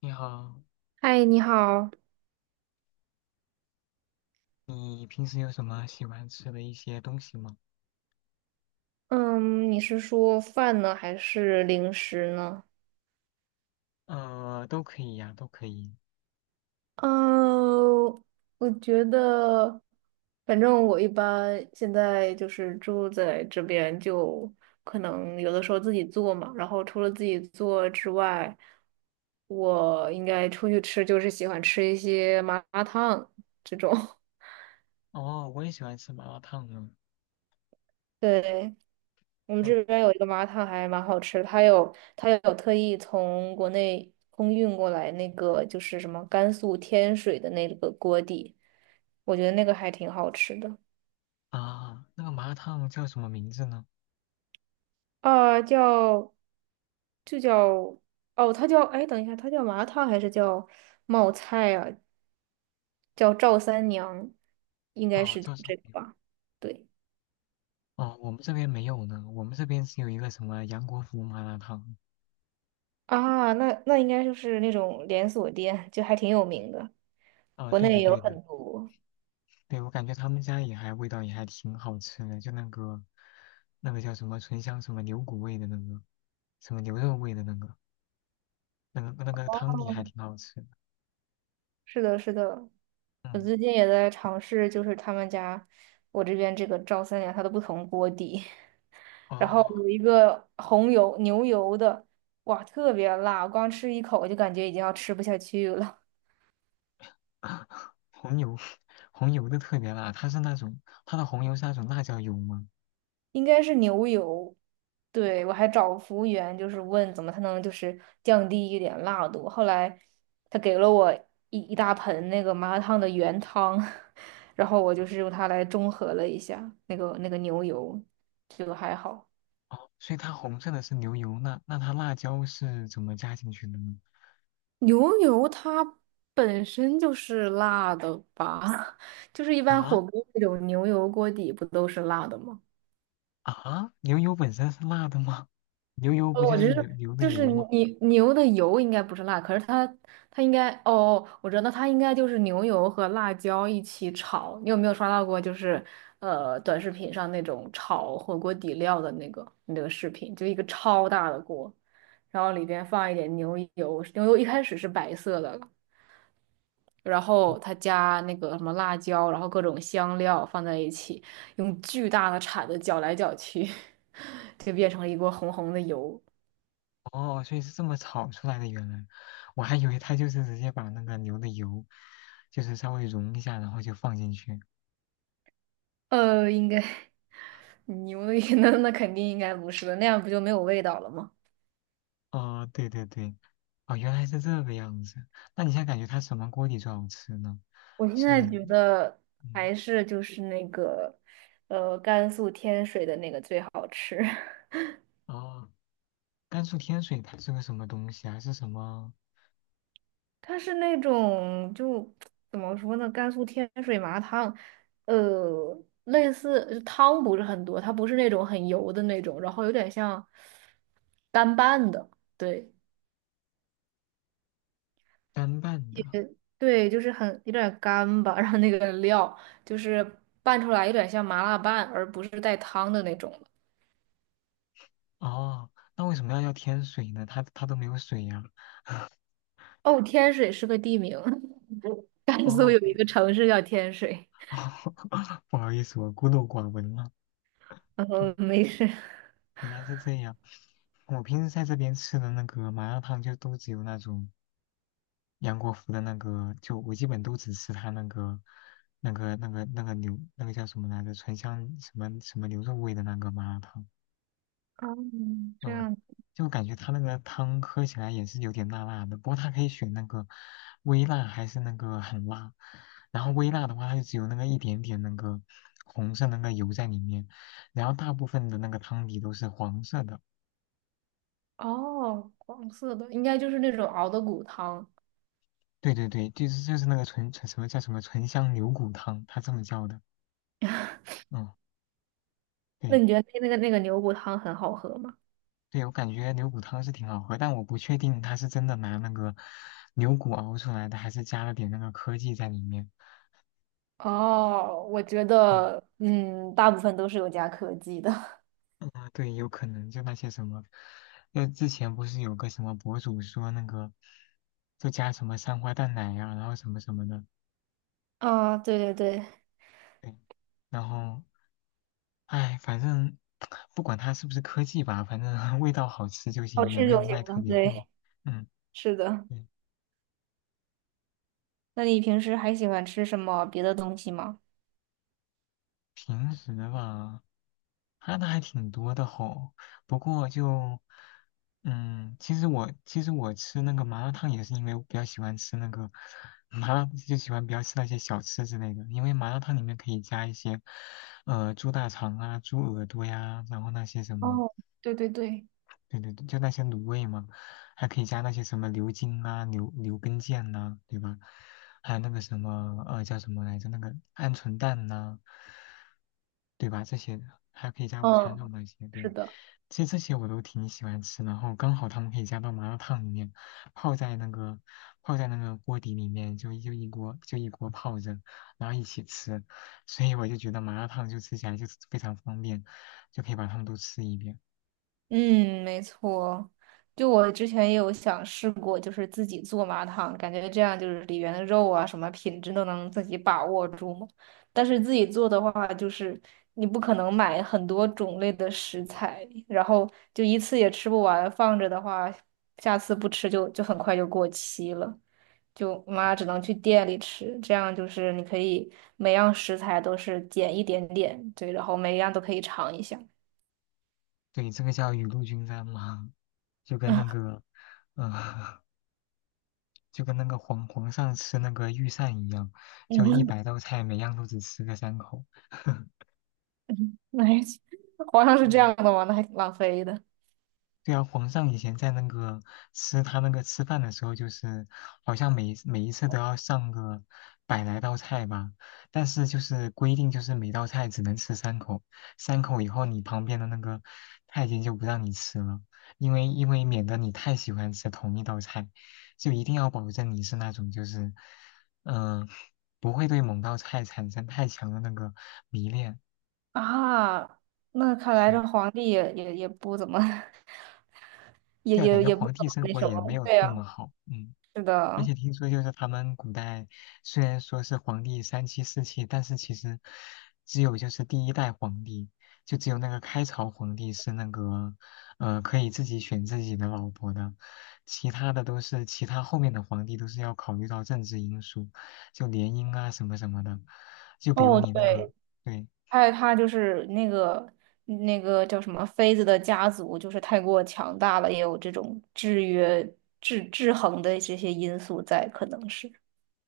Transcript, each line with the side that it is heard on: left: 你好，
right: 嗨，你好。
left: 你平时有什么喜欢吃的一些东西吗？
right: 嗯，你是说饭呢，还是零食呢？
left: 都可以呀，都可以。
right: 嗯，我觉得，反正我一般现在就是住在这边，就可能有的时候自己做嘛。然后除了自己做之外，我应该出去吃，就是喜欢吃一些麻辣烫这种。
left: 哦，我也喜欢吃麻辣烫呢。
right: 对，我们
left: 嗯。
right: 这边有一个麻辣烫还蛮好吃的，它有特意从国内空运过来那个就是什么甘肃天水的那个锅底，我觉得那个还挺好吃的。
left: 啊，那个麻辣烫叫什么名字呢？
right: 啊、叫就叫哦，它叫哎，等一下，它叫麻辣烫还是叫冒菜啊？叫赵三娘，应该
left: 哦，
right: 是叫
left: 叫什么
right: 这个
left: 名？
right: 吧？对。
left: 哦，我们这边没有呢，我们这边只有一个什么杨国福麻辣烫。
right: 啊，那那应该就是那种连锁店，就还挺有名的，
left: 啊，
right: 国
left: 对的
right: 内有
left: 对的。
right: 很多。
left: 对，我感觉他们家也还味道也还挺好吃的，就那个叫什么醇香什么牛骨味的那个，什么牛肉味的那个，那个汤底还挺好吃的。
right: 是的，是的，我
left: 嗯。
right: 最近也在尝试，就是他们家我这边这个赵三娘它的不同锅底，然后
left: 哦，
right: 有一个红油牛油的，哇，特别辣，光吃一口我就感觉已经要吃不下去了，
left: 红油，红油的特别辣，它是那种它的红油是那种辣椒油吗？
right: 应该是牛油。对，我还找服务员，就是问怎么才能就是降低一点辣度。后来他给了我一大盆那个麻辣烫的原汤，然后我就是用它来中和了一下那个牛油，就还好。
left: 哦，所以它红色的是牛油，那它辣椒是怎么加进去的呢？
right: 牛油它本身就是辣的吧？就是一般火
left: 啊。
right: 锅那种牛油锅底不都是辣的吗？
left: 啊，牛油本身是辣的吗？牛油不
right: 哦，
left: 就
right: 我
left: 是
right: 只
left: 牛
right: 是
left: 牛的
right: 就是
left: 油吗？
right: 你牛的油应该不是辣，可是它应该，哦，我觉得它应该就是牛油和辣椒一起炒。你有没有刷到过就是短视频上那种炒火锅底料的那个视频？就一个超大的锅，然后里边放一点牛油，牛油一开始是白色的，然后他加那个什么辣椒，然后各种香料放在一起，用巨大的铲子搅来搅去，就变成了一锅红红的油。
left: 哦，所以是这么炒出来的，原来我还以为它就是直接把那个牛的油，就是稍微融一下，然后就放进去。
right: 应该牛的 那肯定应该不是的，那样不就没有味道了吗？
left: 哦，对对对。哦，原来是这个样子。那你现在感觉它什么锅底最好吃呢？
right: 我现
left: 是，
right: 在觉得
left: 嗯。
right: 还是就是那个，甘肃天水的那个最好吃。
left: 哦，甘肃天水它是个什么东西啊？是什么
right: 它是那种就怎么说呢，甘肃天水麻辣烫，类似汤不是很多，它不是那种很油的那种，然后有点像干拌的，对。
left: 干拌的？
right: 对，就是很有点干吧，然后那个料就是拌出来有点像麻辣拌，而不是带汤的那种了。
left: 哦，那为什么要叫天水呢？它都没有水呀、
right: 哦，天水是个地名，甘
left: 哦，
right: 肃有一个城市叫天水。
left: 不好意思，我孤陋寡闻了。嗯，
right: 嗯，没事。
left: 原来是这样。我平时在这边吃的那个麻辣烫，就都只有那种杨国福的那个，就我基本都只吃他那个、那个、那个、那个牛，那个叫什么来着？醇香什么什么牛肉味的那个麻辣烫。
right: 哦，这
left: 嗯，
right: 样。
left: 就感觉它那个汤喝起来也是有点辣辣的，不过它可以选那个微辣还是那个很辣。然后微辣的话，它就只有那个一点点那个红色那个油在里面，然后大部分的那个汤底都是黄色的。
right: 哦，黄色的应该就是那种熬的骨汤。
left: 对对对，就是那个纯纯什么叫什么醇香牛骨汤，它这么叫的。嗯，
right: 那
left: 对
right: 你觉得那个牛骨汤很好喝吗？
left: 对。我感觉牛骨汤是挺好喝，但我不确定它是真的拿那个牛骨熬出来的，还是加了点那个科技在里面。
right: 哦，我觉
left: 对
right: 得，嗯，大部分都是有加科技的。
left: 啊，对，有可能就那些什么，那之前不是有个什么博主说那个，就加什么三花淡奶呀、然后什么什么的，
right: 啊，对对对，
left: 对，然后，哎，反正 不管它是不是科技吧，反正 味道好吃就
right: 好
left: 行，也
right: 吃
left: 没
right: 就
left: 有
right: 行
left: 卖特
right: 了。
left: 别贵。
right: 对，
left: 嗯，
right: 是的。
left: 对。
right: 那你平时还喜欢吃什么别的东西吗？
left: 平时吧，看的还挺多的吼。不过就，嗯，其实我吃那个麻辣烫也是因为我比较喜欢吃那个麻辣，就喜欢比较吃那些小吃之类的。因为麻辣烫里面可以加一些，猪大肠啊、猪耳朵呀，然后那些什么
right: 哦，对对对，
left: 对对对，就那些卤味嘛，还可以加那些什么牛筋啊、牛根腱呐、对吧？还有那个什么叫什么来着？那个鹌鹑蛋呐、对吧？这些的还可以加午餐肉
right: 嗯，
left: 那些，
right: 是
left: 对。
right: 的。
left: 其实这些我都挺喜欢吃。然后刚好他们可以加到麻辣烫里面，泡在那个泡在那个锅底里面，就一锅泡着，然后一起吃。所以我就觉得麻辣烫就吃起来就是非常方便，就可以把它们都吃一遍。
right: 嗯，没错。就我之前也有想试过，就是自己做麻汤，感觉这样就是里面的肉啊，什么品质都能自己把握住嘛。但是自己做的话，就是你不可能买很多种类的食材，然后就一次也吃不完，放着的话，下次不吃就很快就过期了。就妈只能去店里吃，这样就是你可以每样食材都是减一点点，对，然后每一样都可以尝一下。
left: 对，这个叫雨露均沾嘛，就跟那个，呃，就跟那个皇上吃那个御膳一样，就一 百道菜，每样都只吃个三口。
right: 那皇上是这
left: 嗯。
right: 样的吗？那还挺浪费的
left: 对啊，皇上以前在那个吃他那个吃饭的时候，就是好像每一次都要上个100来道菜吧，但是就是规定就是每道菜只能吃三口，三口以后你旁边的那个太监就不让你吃了，因为免得你太喜欢吃同一道菜，就一定要保证你是那种就是嗯、呃不会对某道菜产生太强的那个迷恋。
right: 啊。那看来这
left: 嗯，
right: 皇帝也不怎么，也
left: 对啊，感
right: 也
left: 觉
right: 也不
left: 皇
right: 怎
left: 帝
right: 么
left: 生
right: 那
left: 活
right: 什
left: 也没
right: 么。
left: 有
right: 对
left: 那
right: 呀，
left: 么好，嗯。
right: 是
left: 而
right: 的。
left: 且听说就是他们古代虽然说是皇帝三妻四妾，但是其实只有就是第1代皇帝，就只有那个开朝皇帝是那个可以自己选自己的老婆的，其他的都是其他后面的皇帝都是要考虑到政治因素，就联姻啊什么什么的，就比如
right: 哦，
left: 你那个
right: 对，
left: 对
right: 还有他就是那个那个叫什么妃子的家族，就是太过强大了，也有这种制约、制衡的这些因素在，可能是。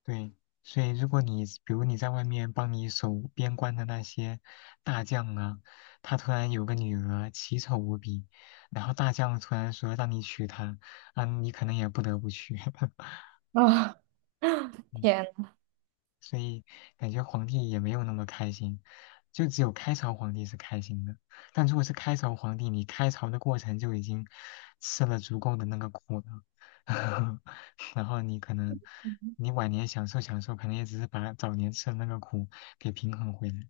left: 对，所以如果你比如你在外面帮你守边关的那些大将啊，他突然有个女儿奇丑无比，然后大将突然说让你娶她，啊，你可能也不得不娶。
right: 啊，
left: 嗯。
right: 天。
left: 所以感觉皇帝也没有那么开心，就只有开朝皇帝是开心的。但如果是开朝皇帝，你开朝的过程就已经吃了足够的那个苦了，然后你可能你晚年享受享受，可能也只是把早年吃的那个苦给平衡回来。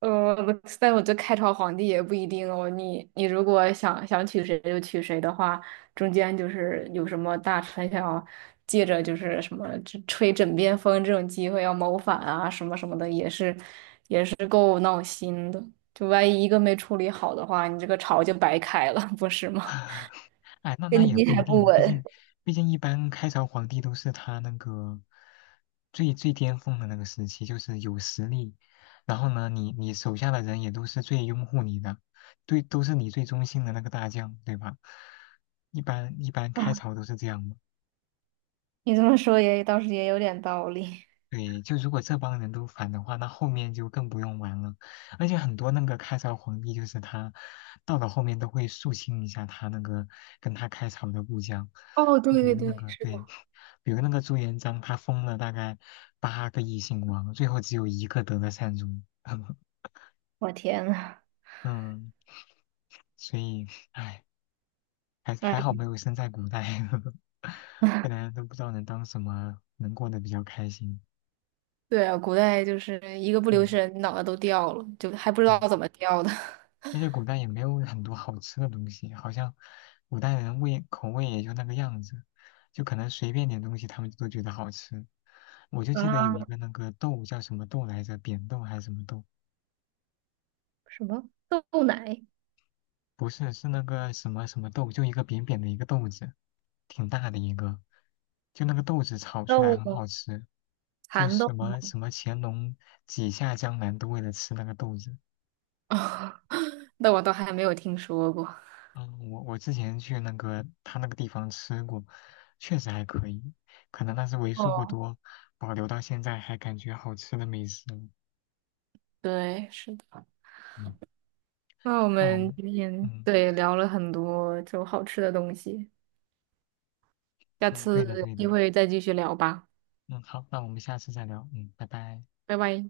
right: 呃，但我觉得开朝皇帝也不一定哦。你如果想娶谁就娶谁的话，中间就是有什么大臣想要借着就是什么这吹枕边风这种机会要谋反啊什么什么的，也是够闹心的。就万一一个没处理好的话，你这个朝就白开了，不是吗？
left: 哎，那那
right: 根
left: 也
right: 基
left: 不
right: 还
left: 一
right: 不
left: 定，毕
right: 稳。
left: 竟毕竟一般开朝皇帝都是他那个最巅峰的那个时期，就是有实力，然后呢，你手下的人也都是最拥护你的，对，都是你最忠心的那个大将，对吧？一般开
right: 啊，
left: 朝都是这样的。
right: 你这么说也倒是也有点道理。
left: 对，就如果这帮人都反的话，那后面就更不用玩了。而且很多那个开朝皇帝，就是他到了后面都会肃清一下他那个跟他开朝的部将，
right: 哦，对
left: 就比
right: 对
left: 如
right: 对，
left: 那个
right: 是
left: 对，
right: 的。
left: 比如那个朱元璋，他封了大概8个异姓王，最后只有一个得了善终。
right: 我天呐，
left: 嗯。所以唉，还好
right: 哎。
left: 没有生在古代，不然都不知道能当什么，能过得比较开心。
right: 对啊，古代就是一个不留
left: 嗯，
right: 神，脑袋都掉了，就还不知道
left: 对。
right: 怎么掉的。
left: 而且古代也没有很多好吃的东西，好像古代人味口味也就那个样子，就可能随便点东西他们都觉得好吃。我就记得有一
right: 啊，
left: 个那个豆叫什么豆来着，扁豆还是什么豆？
right: 什么豆奶、
left: 不是，是那个什么什么豆，就一个扁扁的一个豆子，挺大的一个，就那个豆子炒出来
right: 豆
left: 很
right: 吗，
left: 好吃，就
right: 蚕豆
left: 什
right: 吗？
left: 么什么乾隆几下江南都为了吃那个豆子。
right: 那我倒还没有听说过。
left: 嗯，我之前去那个他那个地方吃过，确实还可以，可能那是为数不
right: 哦，
left: 多保留到现在还感觉好吃的美食了。
right: 对，是的。
left: 嗯，
right: 那我
left: 那我
right: 们
left: 们，
right: 今天
left: 嗯。
right: 对聊了很多就好吃的东西，下
left: 嗯，对的
right: 次有
left: 对
right: 机
left: 的。
right: 会再继续聊吧，
left: 嗯，好，那我们下次再聊，嗯，拜拜。
right: 拜拜。